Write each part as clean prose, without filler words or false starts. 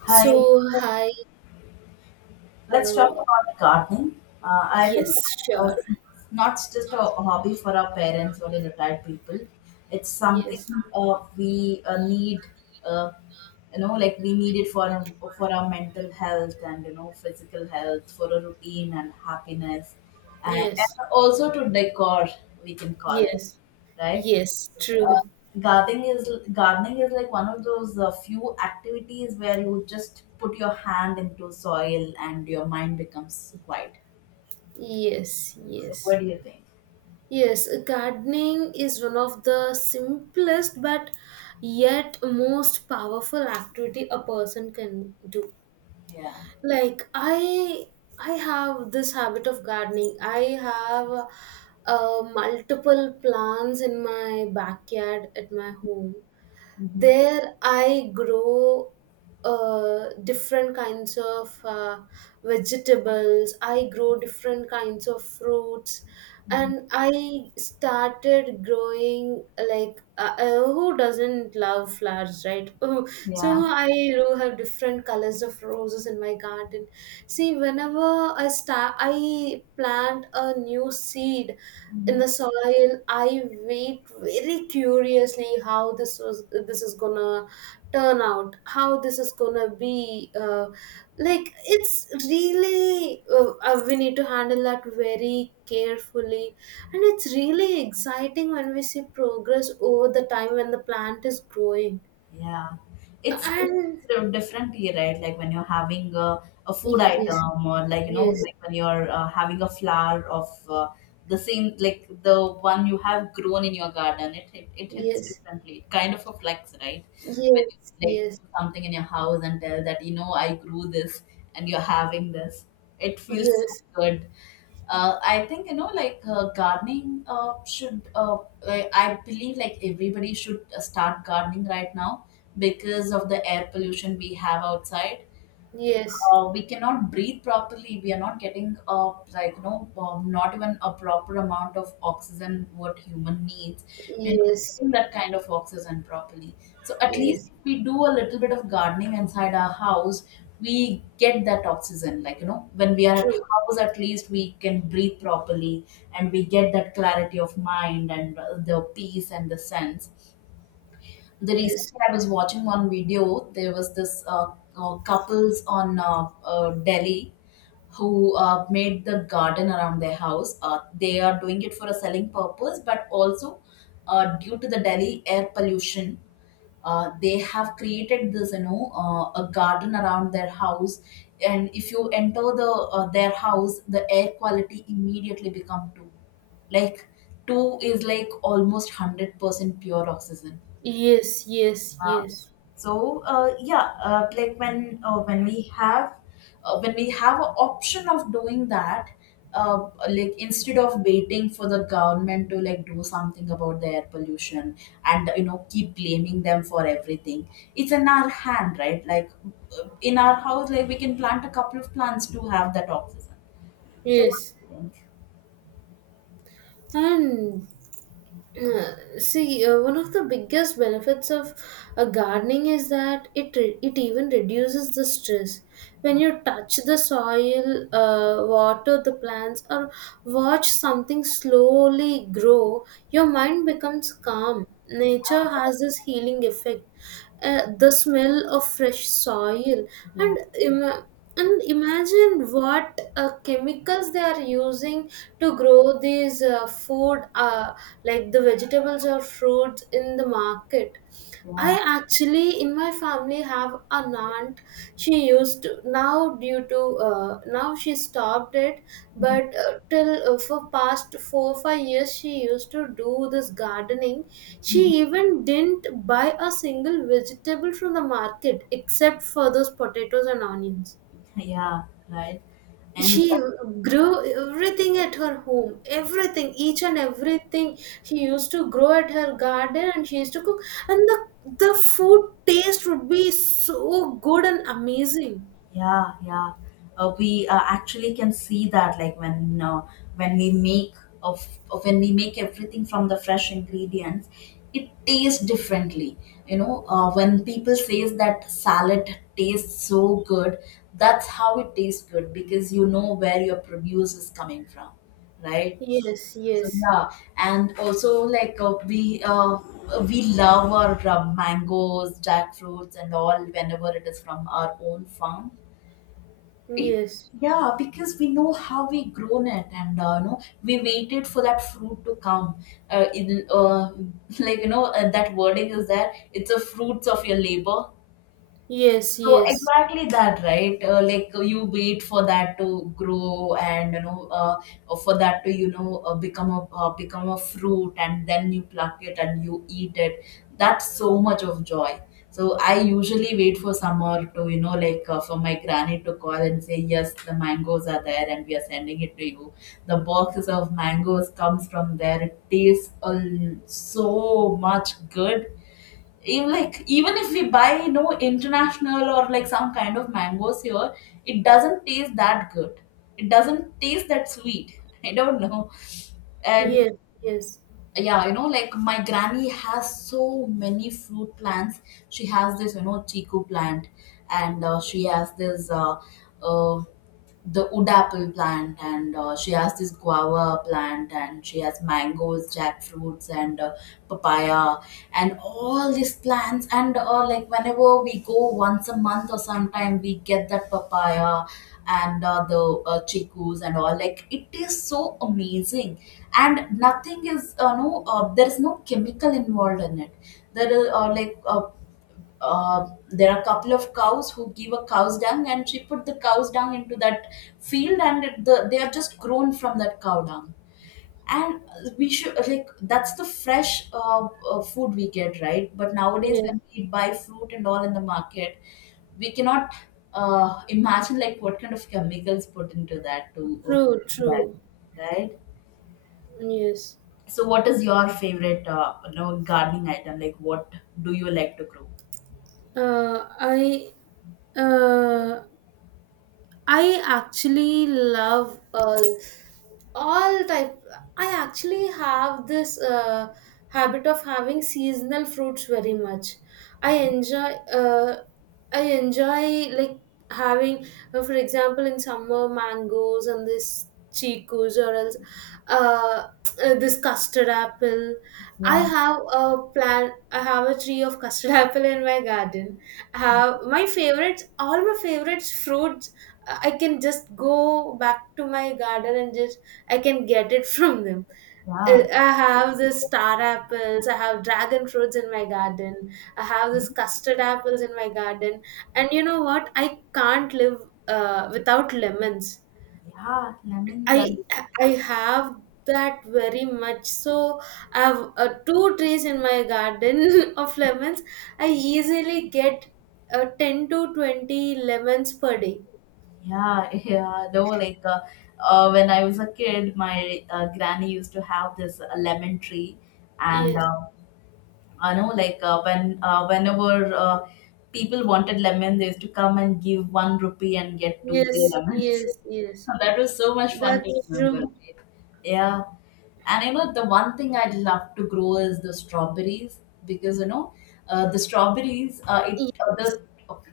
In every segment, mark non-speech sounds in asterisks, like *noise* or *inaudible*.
Hi, So, hi. let's talk Uh, about gardening. I think yes, sure. it's not just a hobby for our parents or the retired people. It's Yes, something we need, uh, you know, like we need it for our mental health and you know physical health, for a routine and happiness, and yes, also to decor, we can call it, yes, right? yes, uh, true. gardening is like one of those few activities where you just put your hand into soil and your mind becomes quiet. Yes, So yes. what do you think? Yes, gardening is one of the simplest but yet most powerful activity a person can do. Yeah. Like I have this habit of gardening. I have multiple plants in my backyard at my home. Mhm. There I grow different kinds of vegetables. I grow different kinds of fruits, Mhm. and I started growing, like, who doesn't love flowers, right? *laughs* Oh, so Yeah. I do have different colors of roses in my garden. See, whenever I start, I plant a new seed in Mm-hmm. the soil. I wait very curiously how this is gonna turn out, how this is gonna be. Like it's really, we need to handle that very carefully, and it's really exciting when we see progress over the time when the plant is growing. Yeah, it's And it's a different tea, right? Like when you're having a food yes, item, or like you know, yes, like when you're having a flower of the same, like the one you have grown in your garden. It hits yes, differently. It kind of a flex, right? When yes, you like yes, do something in your house and tell that you know I grew this and you're having this, it feels so yes, good. I think you know, like gardening should. I believe like everybody should start gardening right now because of the air pollution we have outside. yes, We cannot breathe properly. We are not getting like you know not even a proper amount of oxygen what human needs. We are not yes, getting that kind of oxygen properly. So at least yes, if we do a little bit of gardening inside our house, we get that oxygen. Like you know when we are at true. house, at least we can breathe properly, and we get that clarity of mind and the peace and the sense the Yes, recently I was watching one video. There was this couples on Delhi who made the garden around their house. They are doing it for a selling purpose, but also due to the Delhi air pollution, they have created this, you know, a garden around their house. And if you enter the their house, the air quality immediately become two. Like two is like almost 100% pure oxygen. yes, yes, Uh, yes, so yeah, like when we have when we have an option of doing that, like instead of waiting for the government to like do something about the air pollution and you know keep blaming them for everything, it's in our hand, right? Like in our house, like we can plant a couple of plants to have that oxygen. So what yes. do you think? And see, one of the biggest benefits of gardening is that it even reduces the stress. When you touch the soil, water the plants, or watch something slowly grow, your mind becomes calm. Nature has this healing effect. The smell of fresh soil, Yeah, and and imagine what chemicals they are using to grow these food, like the vegetables or fruits in the market. I yeah. actually in my family have a aunt. She used to, now due to, now she stopped it, but till, for past 4 5 years she used to do this gardening. Mhm. She even didn't buy a single vegetable from the market except for those potatoes and onions. Yeah, right. And She grew everything at her home, everything, each and everything she used to grow at her garden, and she used to cook, and the food taste would be so good and amazing. yeah, yeah. We actually can see that, like when we make of when we make everything from the fresh ingredients, it tastes differently. You know, when people says that salad tastes so good, that's how it tastes good because you know where your produce is coming from, right? Yes, So yes, yeah, and also like we love our mangoes, jackfruits, and all whenever it is from our own farm it. yes, Yeah, because we know how we grown it and you know we waited for that fruit to come in *laughs* like you know that wording is there, it's the fruits of your labor, yes, so yes, exactly that, right? Like you wait for that to grow, and you know, for that to you know become a become a fruit, and then you pluck it and you eat it. That's so much of joy. So I usually wait for summer to you know like for my granny to call and say yes, the mangoes are there, and we are sending it to you. The boxes of mangoes comes from there. It tastes so much good, even like even if we buy you know international or like some kind of mangoes here, it doesn't taste that good, it doesn't taste that sweet. *laughs* I don't know. And yes, yes, yeah, you know like my granny has so many fruit plants. She has this you know chiku plant, and she has this uh, the wood apple plant, and she has this guava plant, and she has mangoes, jackfruits and papaya and all these plants, and like whenever we go once a month or sometime we get that papaya and the chikus and all, like it is so amazing. And nothing is there is no chemical involved in it. There is there are a couple of cows who give a cow's dung and she put the cow's dung into that field, and they are just grown from that cow dung. And we should like that's the fresh food we get, right? But nowadays yes. when we buy fruit and all in the market, we cannot imagine like what kind of chemicals put into that to True, that, true. right? Yes. So what is your favorite you know gardening item, like what do you like to grow? Uh, I uh, I actually love all type. I actually have this habit of having seasonal fruits very much. i Yeah, enjoy uh, i enjoy like, having, for example, in summer, mangoes and this chicos, or else uh, this custard apple. Yeah, I have a tree of custard *laughs* apple in my garden. I have my favorites all my favorites fruits, I can just go back to my garden and just I can get it from them. Yeah. I have the star apples, I have dragon fruits in my garden, I have this custard apples in my garden, and you know what? I can't live without lemons. Yeah, lemon I well. I have that very much. So I have two trees in my garden *laughs* of lemons. I easily get 10 to 20 lemons per day. Yeah, *laughs* yeah. Though, like, when I was a kid, my granny used to have this lemon tree, and Yes, I know, like, whenever people wanted lemon, they used to come and give 1 rupee and get two, three yes, lemons. yes, *laughs* yes. That was so much fun to That's remember, true. right? Yeah. And you know, the one thing I'd love to grow is the strawberries, because you know, the strawberries, it the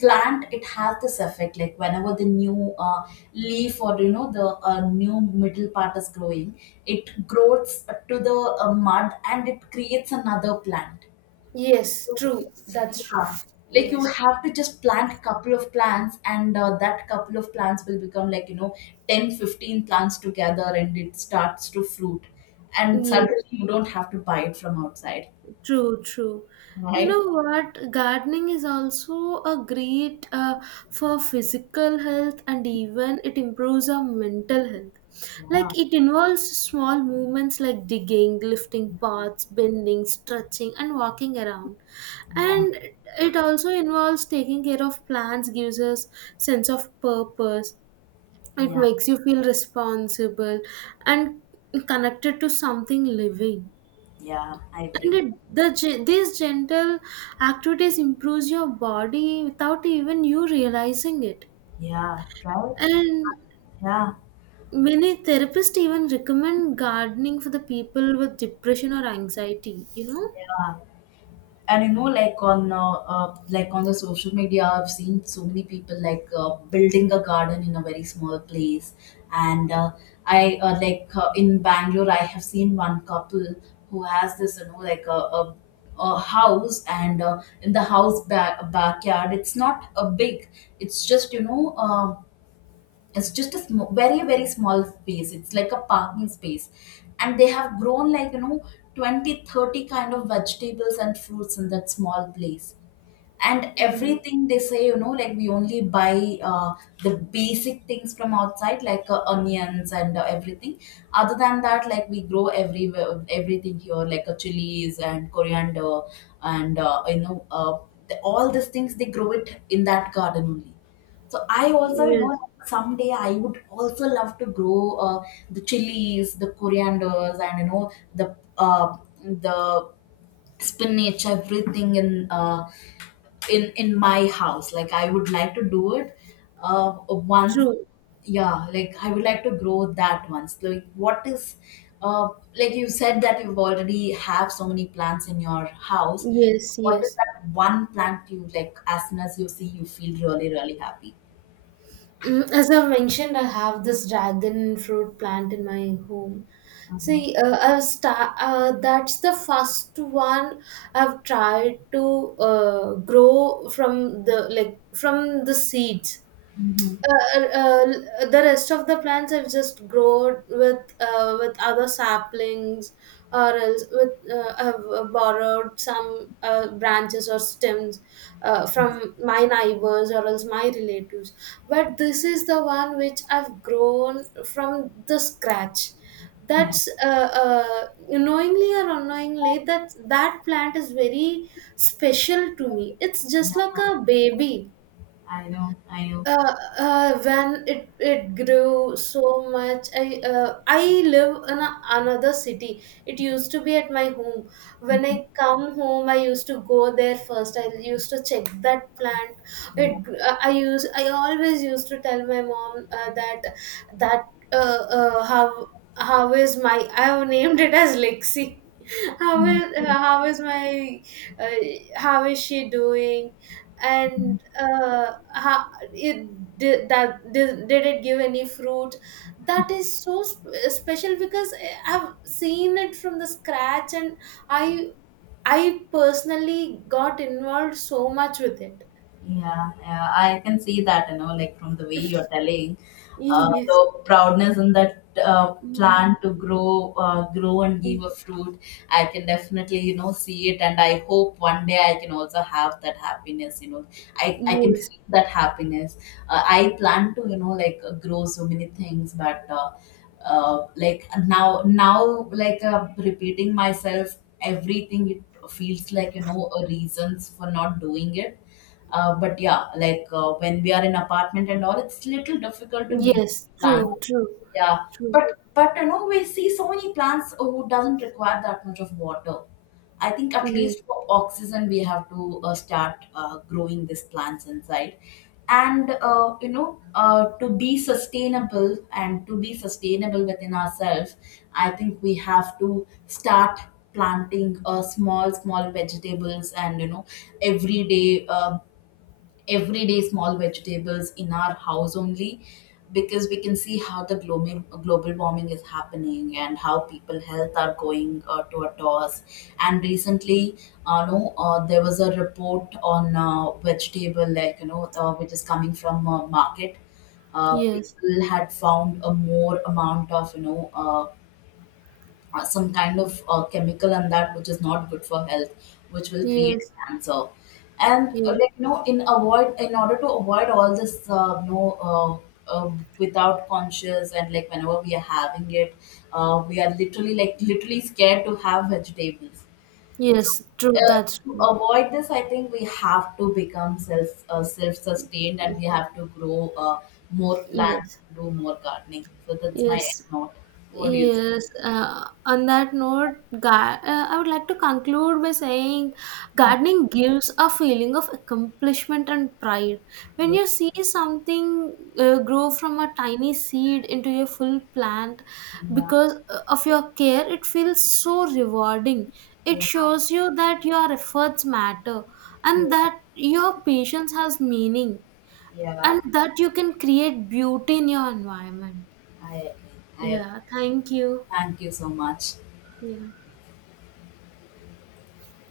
plant, it has this effect like whenever the new leaf or you know the new middle part is growing, it grows to the mud and it creates another plant. Yes, So true. it's That's true. yeah, like you Yes. have to just plant couple of plants, and that couple of plants will become like you know 10, 15 plants together, and it starts to fruit, and suddenly Yes, you don't have to buy it from outside, true, true. You right? know what? Gardening is also a great, for physical health, and even it improves our mental health. Yeah, Like it involves small movements like digging, lifting pots, bending, stretching, and walking around. yeah, And it also involves taking care of plants, gives us sense of purpose. It yeah, makes you feel responsible and connected to something living. yeah, I And agree. These gentle activities improves your body without even you realizing it. Yeah, right? And Yeah, many therapists even recommend gardening for the people with depression or anxiety, you know? yeah. And you know like on the social media, I've seen so many people like building a garden in a very small place. And I like in Bangalore I have seen one couple who has this you know like a house, and in the house backyard, it's not a big, it's just you know uh, it's just a small, very very small space, it's like a parking space, and they have grown like you know 20 30 kind of vegetables and fruits in that small place. And Mm. everything they say, you know, like we only buy the basic things from outside like onions and everything. Other than that, like we grow everywhere everything here like chilies and coriander and you know all these things they grow it in that garden only. So I also, you Yes, know, someday I would also love to grow the chilies, the corianders, and you know the spinach, everything in in my house, like I would like to do it once. true. Yeah, like I would like to grow that once. Like what is uh, like you said that you've already have so many plants in your house, Yes, what is yes. that one plant you like as soon as you see you feel really really happy? As I mentioned, I have this dragon fruit plant in my home. Uh-huh. See, that's the first one I've tried to grow from the like from the seeds. Mm-hmm. The rest of the plants have just grown with with other saplings, or else with have borrowed some branches or stems from my neighbors or else my relatives. But this is the one which I've grown from the scratch. Yeah. That's, knowingly or unknowingly, that that plant is very special to me. It's just like Yeah, a baby. I know, I know. When it grew so much, I live in another city. It used to be at my home. When I come home, I used to go there first, I used to check that plant. It gr- uh, i use i always used to tell my mom, that, that uh, uh, how how is my— I have named it as Lexi— how is how is my uh, how is she doing, and how, it did that did it give any fruit? That is so special because I've seen it from the scratch, and i I personally got involved so much with it. Yeah, yeah, I can see that, you know, like from the way you're telling, Yes. the proudness in that plant Y- to grow, grow and give y- a fruit. I can definitely, you know, see it, and I hope one day I can also have that happiness. You know, I can yes feel that happiness. I plan to, you know, like grow so many things, but like now like repeating myself, everything it feels like you know a reasons for not doing it. But yeah, like when we are in apartment and all, it's little difficult to meet yes, plants. true, true, Yeah, true, but you know we see so many plants who doesn't require that much of water. I think at yes, least for oxygen we have to start growing these plants inside, and you know to be sustainable and to be sustainable within ourselves, I think we have to start planting small small vegetables and you know every day everyday small vegetables in our house only, because we can see how the global warming is happening and how people health are going to a toss. And recently no, there was a report on vegetable like you know which is coming from market. Yes, People had found a more amount of you know some kind of chemical and that which is not good for health, which will create yes, cancer. And yes, like you know, in order to avoid all this, you know, uh, uh, without conscious, and like whenever we are having it, we are literally literally scared to have vegetables. yes, true, that's To true. avoid this, I think we have to become self sustained, and we have to grow more plants, Yes, do more gardening. So that's my end yes, note. What do you yes. On that note, I would like to conclude by saying gardening gives a feeling of accomplishment and pride. When think? you see something grow from a tiny seed into a full plant Yeah. because, of your care, it feels so rewarding. It Yeah. shows you that your efforts matter, Yeah, and that your patience has meaning, yeah, and that you can create beauty in your environment. I agree. I ag- Yeah, thank you. thank you so much. Yeah.